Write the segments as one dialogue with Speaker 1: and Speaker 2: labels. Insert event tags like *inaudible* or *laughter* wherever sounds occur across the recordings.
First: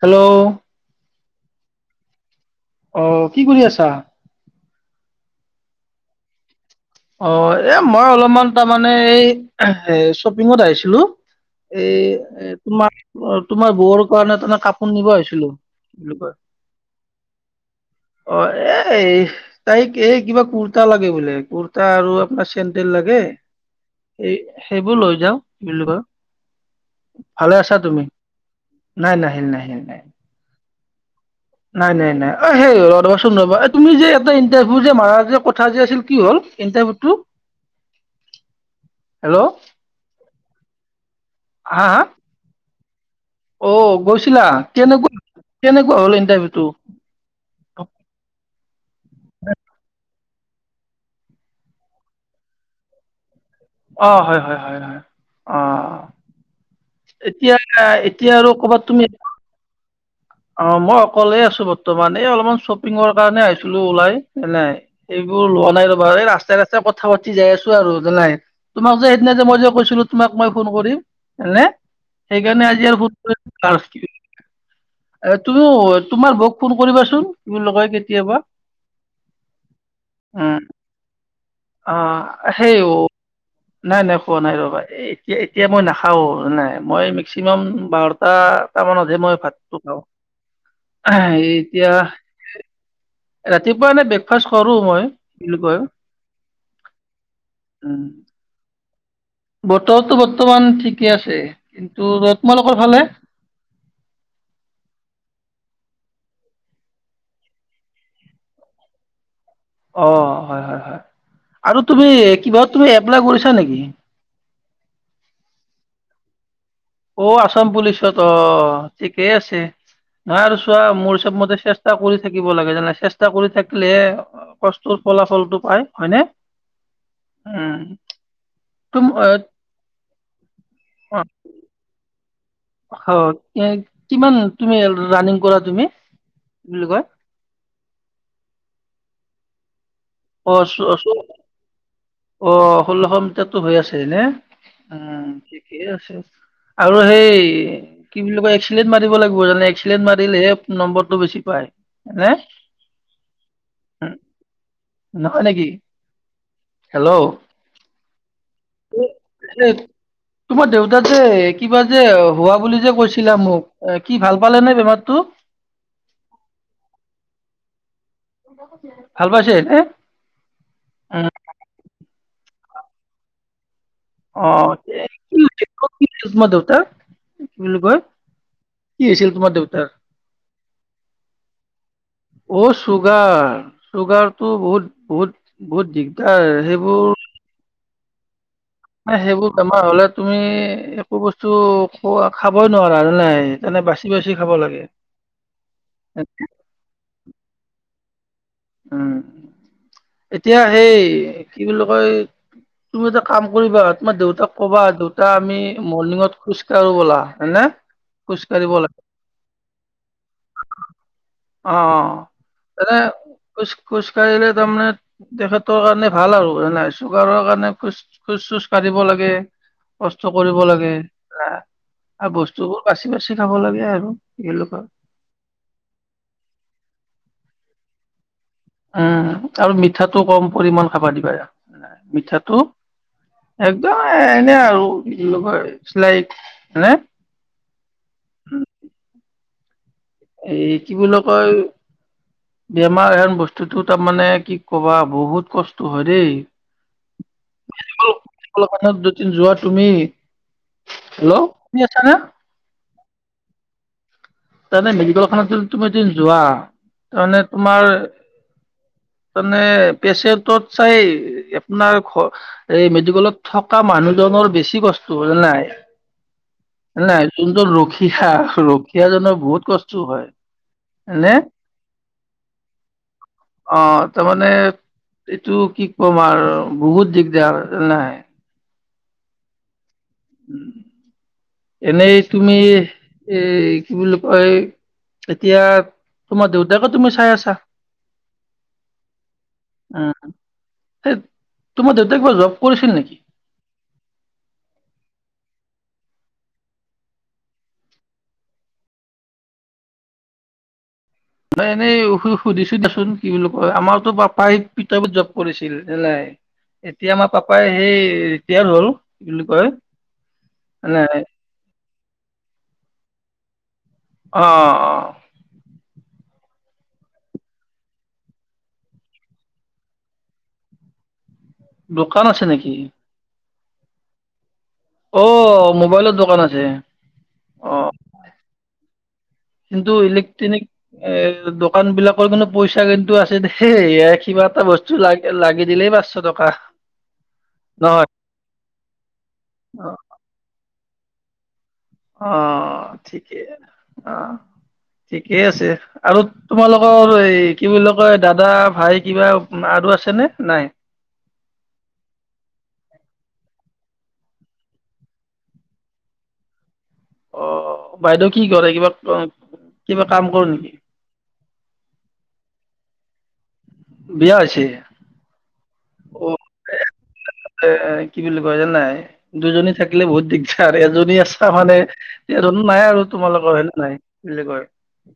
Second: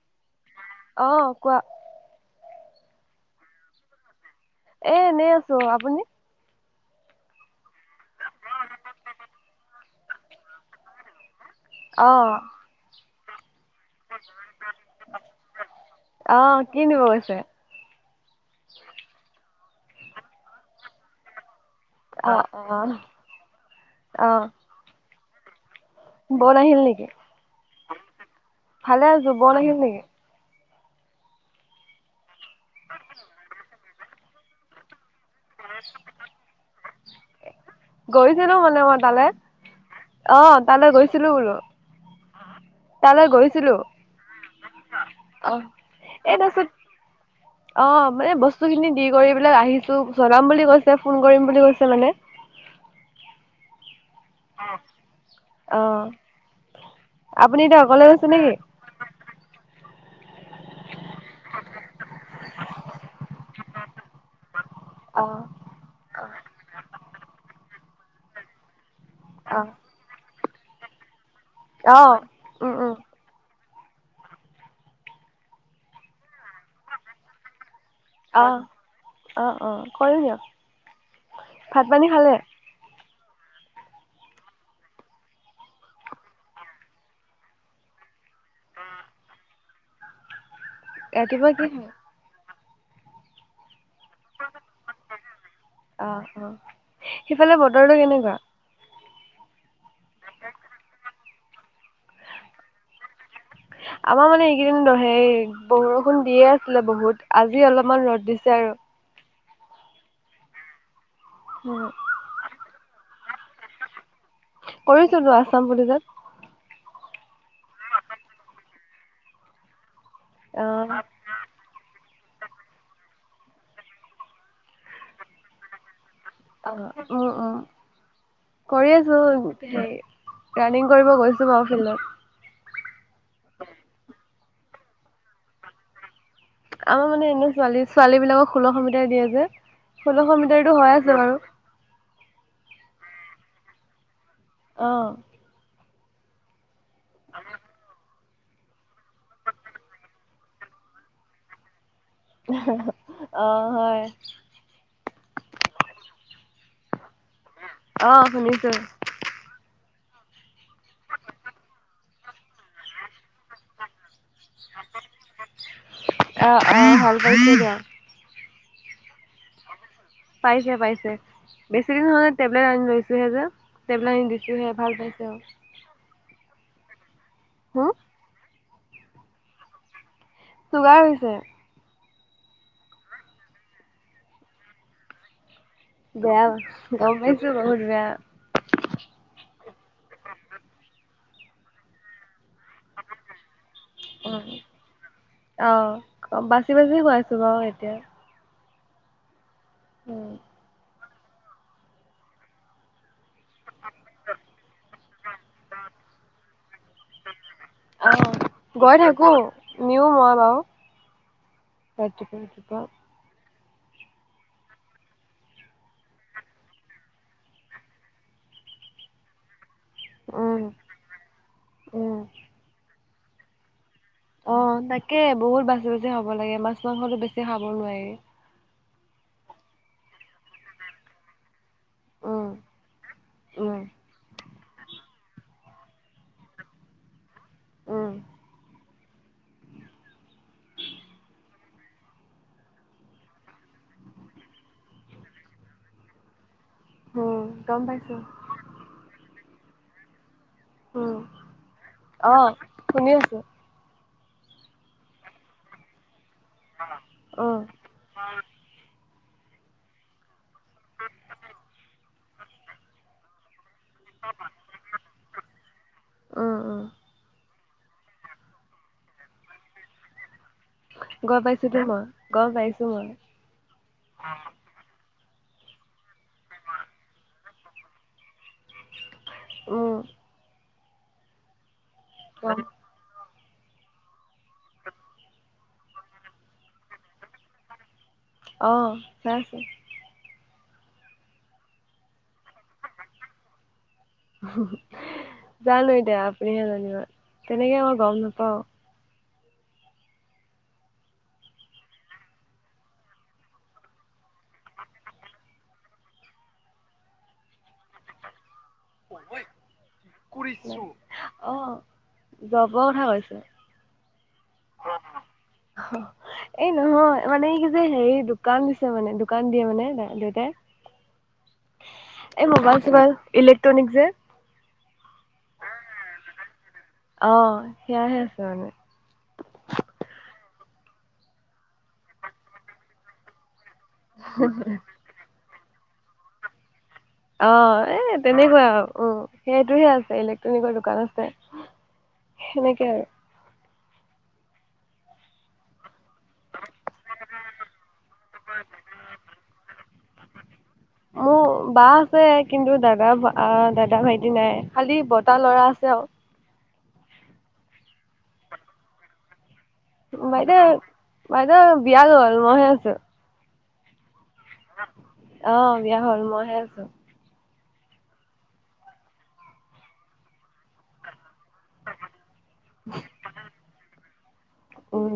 Speaker 1: Hello
Speaker 2: অঁ কোৱা?
Speaker 1: অ কি কৰি আছা?
Speaker 2: এ এনেই আছো। আপুনি?
Speaker 1: অ এ মই অলপমান তাৰমানে এই এ শ্বপিঙত আহিছিলো। এ
Speaker 2: অ
Speaker 1: এ তোমাৰ তোমাৰ বৌৰ কাৰণে তনে কাপোৰ নিব আহিছিলো এই ক
Speaker 2: অ কি নিব গৈছে
Speaker 1: অ এ তাইক এই কিবা কুৰ্তা লাগে বোলে কুৰ তা আৰু
Speaker 2: অ
Speaker 1: আপোনাৰ
Speaker 2: অ
Speaker 1: চেণ্ন্দেল লাগে
Speaker 2: অ
Speaker 1: সেই সেইবোৰ লৈ যাওঁ।
Speaker 2: বন আহিল নেকি
Speaker 1: *unintelligible* *inaudible* ভালে আছা তুমি?
Speaker 2: ভালে
Speaker 1: নাই নাই
Speaker 2: আছো
Speaker 1: হিল
Speaker 2: বন
Speaker 1: নাই
Speaker 2: আহিল
Speaker 1: হিল নাই।
Speaker 2: নেকি
Speaker 1: নাই নাই নাই অ সেই ৰাচোন ৰবা তুমি যে এটা ইটাৰভিউ যে মাৰ যে কথা যে আছিল কি হ'ল ইণ্টাৰভিউটো?
Speaker 2: গৈছিলো মানে মই তালে
Speaker 1: হেল্ল'
Speaker 2: অ তালে গৈছিলো বোলো।
Speaker 1: হা হা
Speaker 2: তালৈ
Speaker 1: অ
Speaker 2: গৈছিলো
Speaker 1: গৈছিলা কেনেকুৱা
Speaker 2: অ
Speaker 1: কেনেকুৱা হ'ল
Speaker 2: এই তাৰপিছত
Speaker 1: ইণ্টাৰভিউটো?
Speaker 2: অ মানে বস্তু খিনি দি কৰিবিলাক আহিছো। জনাম বুলি কৈছে ফোন কৰিম বুলি কৈছে মানে,
Speaker 1: অ হয় হয় হয় হয় অ। এতিয়া
Speaker 2: আপুনি অকলে গৈছে
Speaker 1: এতিয়া আৰু
Speaker 2: নেকি
Speaker 1: কবাত তুমি? অ মই অকলে আছো বৰ্তমান, এই অলপমান শ্বপিঙৰ কাৰণে আহিছিলো ওলাই ন নাই,
Speaker 2: অ
Speaker 1: সেইবোৰ লোৱা নাই ৰবা এই ৰাস্তাই ৰাস্তাই কথা পাতি যাই আছো আৰু নাই তোমাক যে আ যে মই
Speaker 2: অ
Speaker 1: যে কৈছিলো তোমাক মই ফোন কৰিম হে
Speaker 2: অ
Speaker 1: সেইকাৰণে
Speaker 2: উম
Speaker 1: আজি
Speaker 2: উম
Speaker 1: আৰু ফোন কৰি, তুমি তোমাৰ বক ফোন কৰিবাচোন তুমি লগাই
Speaker 2: অ অ অ কৰিম দিয়ক।
Speaker 1: উম
Speaker 2: ভাত
Speaker 1: অ
Speaker 2: পানী খালে
Speaker 1: সেই' নাই নাই খোৱা নাই ৰবা, এতিয়া এতিয়া মই নাখাও নাই মই মেক্সিমাম বাৰটা তাৰ মমানত যে মই ভাতটো খাওঁ।
Speaker 2: ৰাতিপুৱা কি
Speaker 1: এতিয়া
Speaker 2: খালে
Speaker 1: ৰাতিপুৱা। ৱ এনে ব্ৰেকফাষ্ট কৰো মই বুলি কয়।
Speaker 2: অ', অ', সেইফালে বতৰটো
Speaker 1: উম
Speaker 2: কেনেকুৱা?
Speaker 1: বতৰটো বৰ্তমান ঠিকে আছে। কিন্তু তোমালোকৰ ভালে?
Speaker 2: আমাৰ মানে এইকেইদিনহে বৰষুণ দিয়ে আছিলে বহুত আজি অলপমান ৰ'দ দিছে। আৰু।
Speaker 1: *inaudible* অ হয় হয় হয় আৰু
Speaker 2: উম,
Speaker 1: তুমি কিবা তুমি এপ্লাই কৰিছা নেকি?
Speaker 2: কৰিছিলো আছাম পুলিচত।
Speaker 1: অ আসাম পুলিচত অ ঠিকেই আছে। নাই আৰু চোৱা
Speaker 2: অ',
Speaker 1: মোৰ চব মতে চেষ্টা কৰি, থাকিব লাগে জানে চেষ্টা কৰি থাকিলেহে কষ্টৰ ফলাফলটো পায় হয়নে!
Speaker 2: আহ উম উম। কৰি
Speaker 1: তুম
Speaker 2: আছো হে ৰাণিং
Speaker 1: অ
Speaker 2: কৰিব গৈছো বাওঁ ফিল্ডত
Speaker 1: অ কিমান তুমি ৰানিং কৰা তুমি? কি বুলি কয়
Speaker 2: আমাৰ মানে এনে ছোৱালী ছোৱালী বিলাকক ষোল্লশ মিটাৰ দিয়ে যে। ষোল্লশ
Speaker 1: *unintelligible* অ
Speaker 2: মিটাৰটো হৈ
Speaker 1: অ
Speaker 2: আছে বাৰু।
Speaker 1: ষোল্লশ এাতো হৈ আছে নে
Speaker 2: অ',
Speaker 1: উম ঠিকেই আছে। আৰু সেই কি বুলি কয় এক্সিলেণ্ট মাৰিব লাগিব জানে এক্সেণ্ট মাৰিলেহে নম্বৰটো বেছি পায়। নে
Speaker 2: অৱ হয়।
Speaker 1: উম, নহয় নেকি, হেল্ল'।
Speaker 2: অ শুনিছো।
Speaker 1: এ, তোমাৰ দেউতা যে কিবা যে হোৱা বুলি যে কৈছে? মোক কি ভাল পালে নে বেমাৰটো!
Speaker 2: অৱ অৱ ভাল পাইছে দিয়ক।
Speaker 1: ভাল পাইছে এ
Speaker 2: পাইছে পাইছে বেছি দিন হোৱা নাই, টেবলেট আনি লৈছোহে যে টেবলেট আনি
Speaker 1: অ
Speaker 2: দিছোহে ভাল
Speaker 1: এ,
Speaker 2: পাইছে
Speaker 1: কি
Speaker 2: আও
Speaker 1: হৈছিল? ক'ত কি *unintelligible* কি বুলি কয় কি হৈছিল তোমাৰ দেউতাৰ?
Speaker 2: চুগাৰ হৈছে।
Speaker 1: অ চুগাৰ, চুগাৰতটো বহুত বহুত বহুত
Speaker 2: বেয়া
Speaker 1: দিগদাৰ
Speaker 2: গম
Speaker 1: সেইবোৰ
Speaker 2: পাইছো বহুত বেয়া
Speaker 1: ন সেইবোৰ বেমাৰ হলে তুমি একো বস্তু খোৱা খাবই নোৱাৰা নাই মানে বাচি বাচি খাব লাগে।
Speaker 2: আহ বাচি বাচি গৈ আছো বাৰু এতিয়া।
Speaker 1: উম,
Speaker 2: উম,
Speaker 1: এতিয়া সেই কি বুলি কয় তুমি এটা কাম কৰিবা তোমাৰ দেউতাক কবা দেউতা আমি মৰ্ণিঙত খোজকাঢ়ো ব'লা হয়নে
Speaker 2: আহ
Speaker 1: খোজ কাঢ়িব
Speaker 2: গৈ
Speaker 1: লাগে
Speaker 2: থাকো নিও মই বাওঁ
Speaker 1: অৱ, এনে খোজ খোজ কাঢ়িলে তাৰমানে তেখেতৰ কাৰণে ভাল আৰু, নাই চুগাৰৰ কাৰণে খোজ খোজ খোজ কাঢ়িব লাগে। কষ্ট
Speaker 2: উম
Speaker 1: কৰিব লাগে
Speaker 2: উম
Speaker 1: এ বস্তুবোৰ বাচি বাচি খাব লাগে আৰু
Speaker 2: অ
Speaker 1: এলোকা
Speaker 2: তাকে বহুত বাচি বাচি খাব লাগে মাছ মাংসতো বেছি খাব নোৱাৰি।
Speaker 1: উম আৰু মিঠাটো কম পৰিমামান খাব দিবা।
Speaker 2: উম
Speaker 1: মিঠাটো
Speaker 2: উম
Speaker 1: একদম এনে আৰু লগয় শ্লাইক হয়নে।
Speaker 2: উম
Speaker 1: এই কি বুলি কয় বেমাৰ এন বস্তুটো তাৰমানে কি কবা বহুত কষ্ট হয় দেই।
Speaker 2: উম গম পাইছো
Speaker 1: ত দুদিন যোৱা তুমি
Speaker 2: উম
Speaker 1: হেল্ল' শুনি আছা না
Speaker 2: অ শুনি আছো
Speaker 1: তাৰমানে মেডিকেলখনত তুমি এদিন যোৱা তাৰমানে
Speaker 2: উম,
Speaker 1: তোমাৰ তানে পেচেণ্টত চাই আপোনাৰ ঘ এই মেডিকেলত থ এ মানুহজনৰ বেছি কষ্ট জানা নাই
Speaker 2: উম, উম,
Speaker 1: *unintelligible* জন ৰখি ৰখিয়াজনৰ বহুত কষ্ট হয়।
Speaker 2: গম
Speaker 1: *unintelligible*
Speaker 2: পাইছোতো মই, গম পাইছো মই।
Speaker 1: অহ তাৰ মানে এইটো কি কম আৰু বহুত দিগদাৰ নাই
Speaker 2: উম
Speaker 1: এনেই তুমি
Speaker 2: গম
Speaker 1: এ কি বুলি কয় এতিয়া তোমাৰ দেউতাকো তুমি চাই আছা
Speaker 2: আহ চাই ছে
Speaker 1: সেই তোমাৰ দেউতাক কিবা জব কৰিছিল নেকি
Speaker 2: জানো আপুনিহে জানিব তেনেকে মই গম নাপাও
Speaker 1: নহ এনেই সুধিছো দেচোন কি বুলি কয় আমাৰতো পাপাই পিতাবত জপ কৰিছিল ঢেলাই এতিয়া আমাৰ পাপাই সেই ৰিটায়াৰ হ'ল কি বুলি কয় নাই
Speaker 2: অ জবৰ কথা কৈছ
Speaker 1: অ অ
Speaker 2: এই নহয় মানে কি যে হেৰি দোকান দিছে মানে দোকান দিয়ে মানে দেউতাই
Speaker 1: *unintelligible* দোকান আছে
Speaker 2: এই
Speaker 1: নেকি
Speaker 2: মোবাইল চোবাইল ইলেক্ট্ৰনিক যে
Speaker 1: অ মোবাইলৰ দোকান আছে
Speaker 2: অ সেয়াহে আছে মানে
Speaker 1: কিন্তু ইলেক্ট্ৰনিক এ দোকান বিলাকৰ কিন্তু পইচা কিন্তু আছে দেই সেইয়াই কিবা এটা বস্তু লাগ লাগি দিলেই পাঁচশ টকা
Speaker 2: অ
Speaker 1: নহয়
Speaker 2: এ তেনেকুৱা আৰু উ সেইটোহে
Speaker 1: অ
Speaker 2: আছে ইলেক্ট্ৰনিকৰ দোকান আছে।
Speaker 1: অ
Speaker 2: সেনেকে আৰু।
Speaker 1: ঠিকেই অ। ঠিকেই আছে আৰু তোমালোকৰ এই কি বুলি কয় দাদা ভাই কিবা আছে নে নাই
Speaker 2: মোৰ বা আছে কিন্তু দাদা দা দাদা ভাইটি নাই খালি বটাৰ লৰা আছে আৰু
Speaker 1: অ বাইদেউ কি কৰে কিবা কিবা কাম কৰে
Speaker 2: বাইদেউ
Speaker 1: নেকি
Speaker 2: বাইদেউ বিয়া গ'ল মইহে আছো
Speaker 1: বিয়া হৈছে
Speaker 2: অ' বিয়া হ'ল
Speaker 1: অ
Speaker 2: মইহে ঘৰত
Speaker 1: এ কি বুলি কয় জান নাই দুজনী থাকিলে বহুত দিগদাৰ এজনী আছ ভালে এজনো নাই আৰু তোমালোকৰ হয়নে নাই বুলি কয়
Speaker 2: উম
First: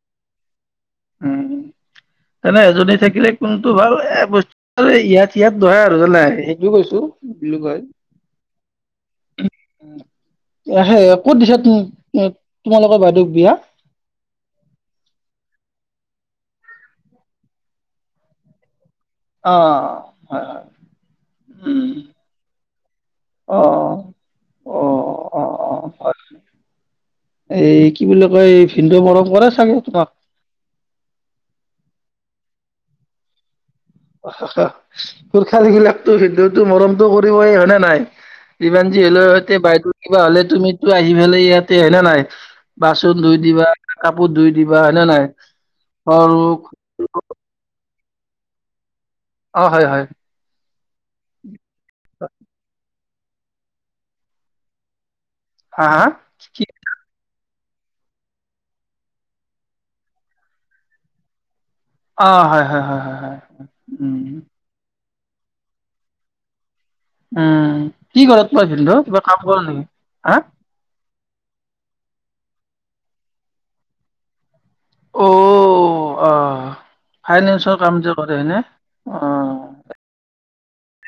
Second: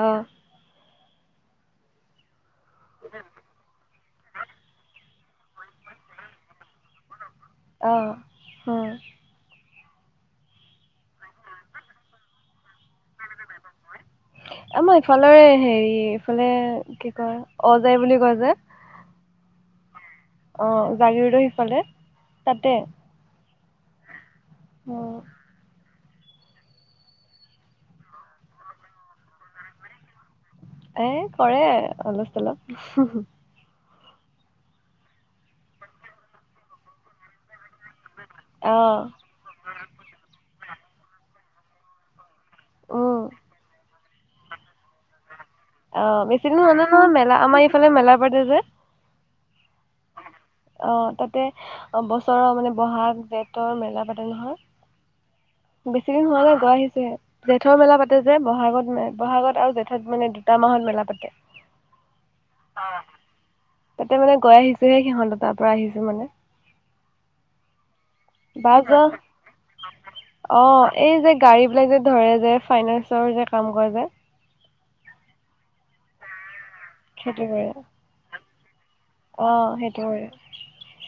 Speaker 2: অ'
Speaker 1: উম জানে এজনী থাকিলে কোনটো ভাল এ বস্তু ইয়াত সগয়াত ধৰে আৰু জান নাই সেইটোও কৈছো কি বুলি কয়
Speaker 2: আহ হ
Speaker 1: সে ক'ত দিছা তোমালোকৰ বাইদেউক বিয়া
Speaker 2: আমাৰ ইফালৰে হেৰি ইফালে কি কয় অজয় বুলি কয় যে
Speaker 1: অ হয় হয়
Speaker 2: অ জাগিৰোদৰ সিফালে
Speaker 1: উম।
Speaker 2: তাতে
Speaker 1: অ
Speaker 2: অ
Speaker 1: অ হয় এই কি বুলি কয় ভিনীদেওৱে মৰম কৰে চাগে তোমাক
Speaker 2: এ কৰে অলপ চলপ
Speaker 1: খোলখালী বিলাকতো ভিনদেউৱে মৰমতটো কৰিবই হয়নে নহয় যিমান
Speaker 2: অ'
Speaker 1: যিহলো সৈতে বাইদেউ কিবা হ'লে তুমিতো আহি বেলায় ইয়াতে হয় ন নাই
Speaker 2: উম
Speaker 1: বাচন ধুই দিবা কাপোৰ ধুই দিবা হয়েনে নহয়
Speaker 2: অ বেছিদিন হোৱা নাই নহয় মেলা আমাৰ এইফালে মেলা পাতোতে
Speaker 1: অ হয় হয়
Speaker 2: অ তাতে অ বছৰৰ মানে বহাগ জেঠৰ মেলা পাতে
Speaker 1: হা
Speaker 2: নহয়।
Speaker 1: হা
Speaker 2: বেছি দিন হোৱালেও
Speaker 1: কি
Speaker 2: গৈ আহিছে জেঠৰ মেলা পাতে যে বহাগত মে বহাগত আৰু জেঠত মানে দুটা মাহত মেলা পাতে
Speaker 1: অ হয় হয় হয় হয় হয়
Speaker 2: তাতে
Speaker 1: উম
Speaker 2: মানে গৈ আহিছোহে সিহঁত তাৰ পৰা আহিছো মানে
Speaker 1: উম কি ঘৰত
Speaker 2: বা
Speaker 1: কৰাইছিল
Speaker 2: যোৱা
Speaker 1: তোক কিবা কাম কৰা নেকি হা
Speaker 2: অ', এই যে গাড়ী পেলাই যে ধৰে যে ফাইনেসৰ যে কাম কৰে যে
Speaker 1: অ অ
Speaker 2: সেইটো কৰে।
Speaker 1: ফাইনেন্সৰ কাম যে কৰেনে অ,
Speaker 2: সেইটো কৰে।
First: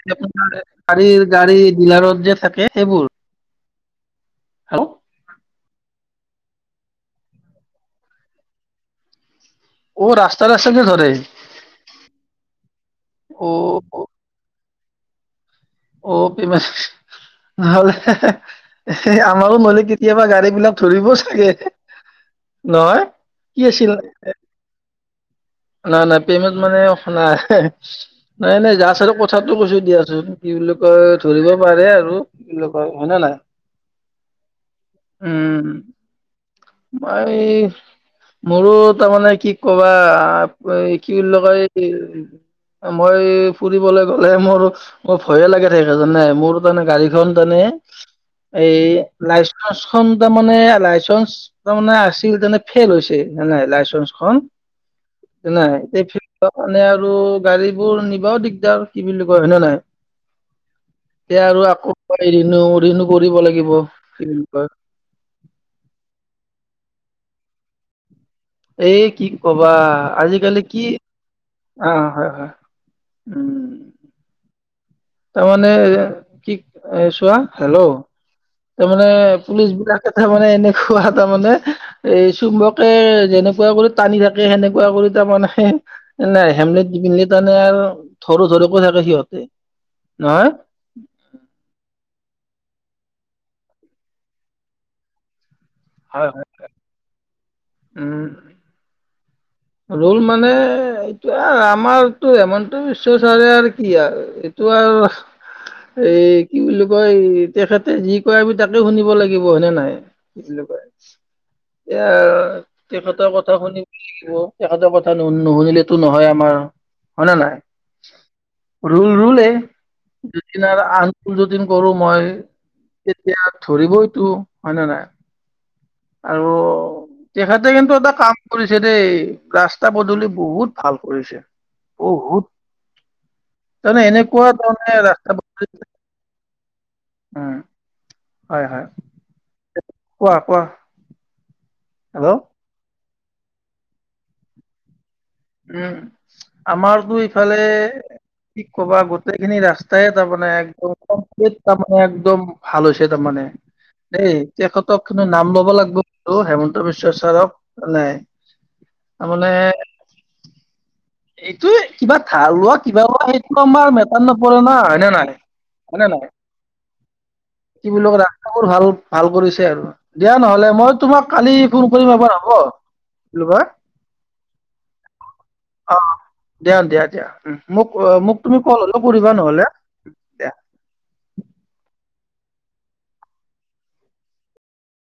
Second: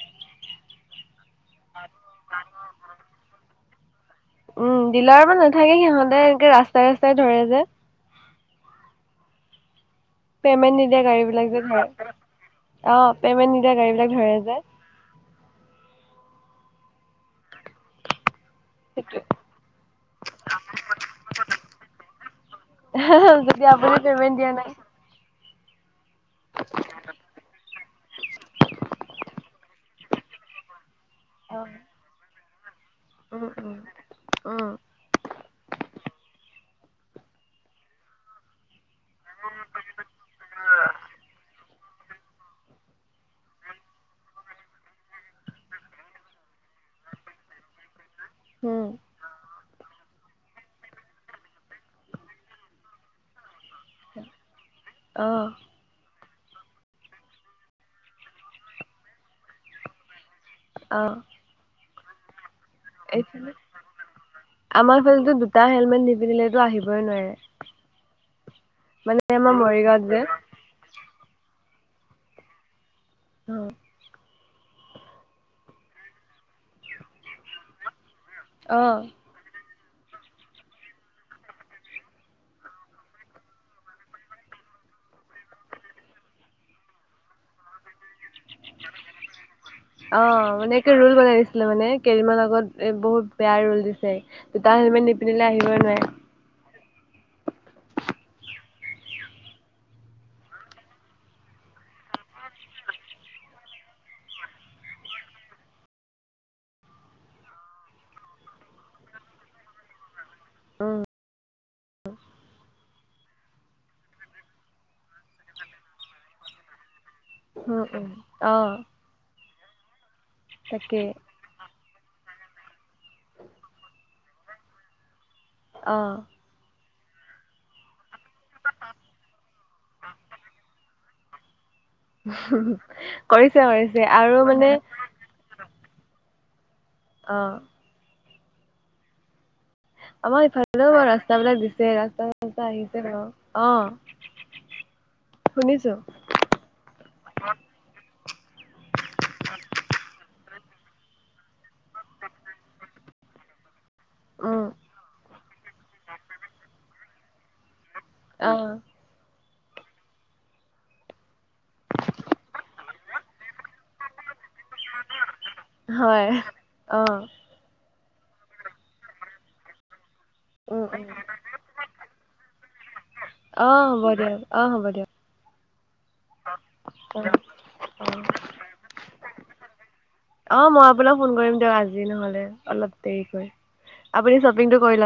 Speaker 1: এতিয়া তোমাৰ। গাড়ীৰ গাড়ী ডিলাৰত যে থাকে সেইবোৰ।
Speaker 2: উম
Speaker 1: আৰু
Speaker 2: দিলাৰ পৰা নাথাকে সিহঁতে এনেকে ৰাস্তাই ৰাস্তাই ধৰে যে।
Speaker 1: অ ৰাস্তা ৰাস্তা
Speaker 2: পেমেন্ট
Speaker 1: যে
Speaker 2: নিদিয়া
Speaker 1: ধৰে
Speaker 2: গাড়ী বিলাক যে ধৰে অ
Speaker 1: অ
Speaker 2: পেমেন্ট নিদিয়া গাড়ী বিলাক ধৰে যে।
Speaker 1: অ প ম নহলে। এ
Speaker 2: সেইটোৱে।
Speaker 1: আমাৰো নহলে কেতিয়াবা গাড়ী বিলাক ধৰিব চাগে। নহ কি
Speaker 2: যদি
Speaker 1: আছিল।
Speaker 2: আপুনি পেমেণ্ট দিয়া নাই
Speaker 1: নাই নাই পেমেণ্ট মানে নাই নাই নাই যাছ আৰু কথাটো কৈছো দিয়াচোন। কি বুলি কয় ধৰিব
Speaker 2: অ',
Speaker 1: পাৰে আৰু এই। হয় নে নাই
Speaker 2: উম, উম, উম,
Speaker 1: উম। মই মোৰো। তাৰ মানে কি কবা কি বুলি কয়। মই ফুৰিবলৈ গ'লে মোৰ মোৰ ভয়ে লাগে থাকে জানে মোৰ। গাড়ী খন মানে এই
Speaker 2: উম,
Speaker 1: লাইছ বাছ খন তোমাৰ। লাইচেঞ্চ খন আছিল ফেইল হৈছে।
Speaker 2: অ',
Speaker 1: নাই। ত মানে আৰু গাড়ী বোৰ নিবাও দিগদাৰ কি বুলি কয় হয় নে নহয়।
Speaker 2: অ',
Speaker 1: এতিয়া আকৌ হাৰি। কয়
Speaker 2: আমাৰ ফলেটো দুটা হেলমেট নিপিন্ধিলেতো আহিবই নোৱাৰে। *unintelligible*
Speaker 1: এই
Speaker 2: মানে
Speaker 1: কি
Speaker 2: আমাৰ
Speaker 1: কবা,
Speaker 2: মৰিগাঁৱত যে
Speaker 1: আজিকালি কি অ হয় হয়। উম।
Speaker 2: অ',
Speaker 1: তাৰমানে কি চোৱা হেল্ল'
Speaker 2: অ',
Speaker 1: তাৰমানে পুলিচ বিলাক,। তাৰ মানে এনেকুৱা তাৰমানে এ চুম্বকে যেনেকুৱা কৰি টানি থাকে সেনেকুৱা কৰি। দুইটা মানুহে নাই হেমলেট নিপিন্ধিলে তাৰমানে আৰু। ধৰো ধৰকৈ থাকে সিহঁতে
Speaker 2: অ
Speaker 1: নহয়।
Speaker 2: মানে কি ৰোল বনাই দিছিলে মানে কেদিনমান আগত। এ বহুত বেয়া ৰোল দিছে দুটা হেলমেট নিপন্ধিলে আহি।
Speaker 1: হয় হয়। উম। ৰল মানে এইটো আৰু আমাৰতো হেমন্ত বিশ্ব ছাৰে আৰু কি আৰু,। এইটো আৰু। এই কি বুলি কয় তেখেতে যি কয় আমি তাকে শুনিব লাগিব হয় নে নাই? কি বুলি কয়
Speaker 2: উম,
Speaker 1: এয়া তেখেতৰ কথা শুনিব লাগিব। তেখেতৰ কথা নুশুনিলেটো নহয় আমাৰ। হয় নে নাই?
Speaker 2: উম, উম, অ',
Speaker 1: ৰোল ৰোলে যোনদিন
Speaker 2: তাকে
Speaker 1: আনফুল ড্ৰীংক্ কৰো মই। তেতিয়া ধৰিবইটো হয় নে নাই?
Speaker 2: অহঁ।
Speaker 1: আৰু তেখেতে কিন্তু এটা কাম কৰিছে দেই, ৰাস্তা পদূলি বহুত ভাল কৰিছে। বহুত
Speaker 2: কৰিছে কৰিছে
Speaker 1: তাৰমানে
Speaker 2: আৰু
Speaker 1: এনেকুৱা
Speaker 2: মানে
Speaker 1: ধৰণে ৰাস্তা।
Speaker 2: অহঁ।
Speaker 1: উম হয় হয়। কোৱা
Speaker 2: আমাৰ
Speaker 1: কোৱা
Speaker 2: ইফাল বাৰু ৰাস্তা বিলাক দিছে ৰাস্তা
Speaker 1: হেল্ল'
Speaker 2: চাস্তা আহিছে ধৰক। অঁ।
Speaker 1: উম আমাৰতো ইফালে। কি ক'বা গোটেইখিনি ৰাস্তাই তাৰমানে একদম্,। তাৰ মানে একদম ভাল হৈছে তাৰমানে। দেই,
Speaker 2: উম
Speaker 1: তেখেতক কিন্তু নাম লব লাগিব আৰু হেমন্ত বিশ্ব ছাৰক। নাই,
Speaker 2: আহ
Speaker 1: তাৰ মানে। এইটো কিবা ধাৰ লোৱা কিবা লোৱা সেইটো আমাৰ মেটাৰ নপৰে না হয়নে নাই? নে নাই
Speaker 2: হয়, অঁ।
Speaker 1: মোৰ ভাল ভাল কৰিছে। আৰু দিয়া নহলে
Speaker 2: উম
Speaker 1: মই
Speaker 2: উম
Speaker 1: তোমাক কালি ফোন কৰিম এবাৰ হ'ব? কি বুলি কয়
Speaker 2: অঁ হ'ব দিয়ক অঁ হ'ব দিয়ক।
Speaker 1: অঁ। দিয়া দিয়া
Speaker 2: অ
Speaker 1: দিয়া মোক
Speaker 2: অ
Speaker 1: মোক তুমি কল হলেও কৰিবা নহলে দিয়া।
Speaker 2: অ মই আপোনাক ফোন কৰিম দিওঁক আজি নহলে অলপ দেৰিকৈ, আপুনি শ্বপিং টো কৰি লওঁক।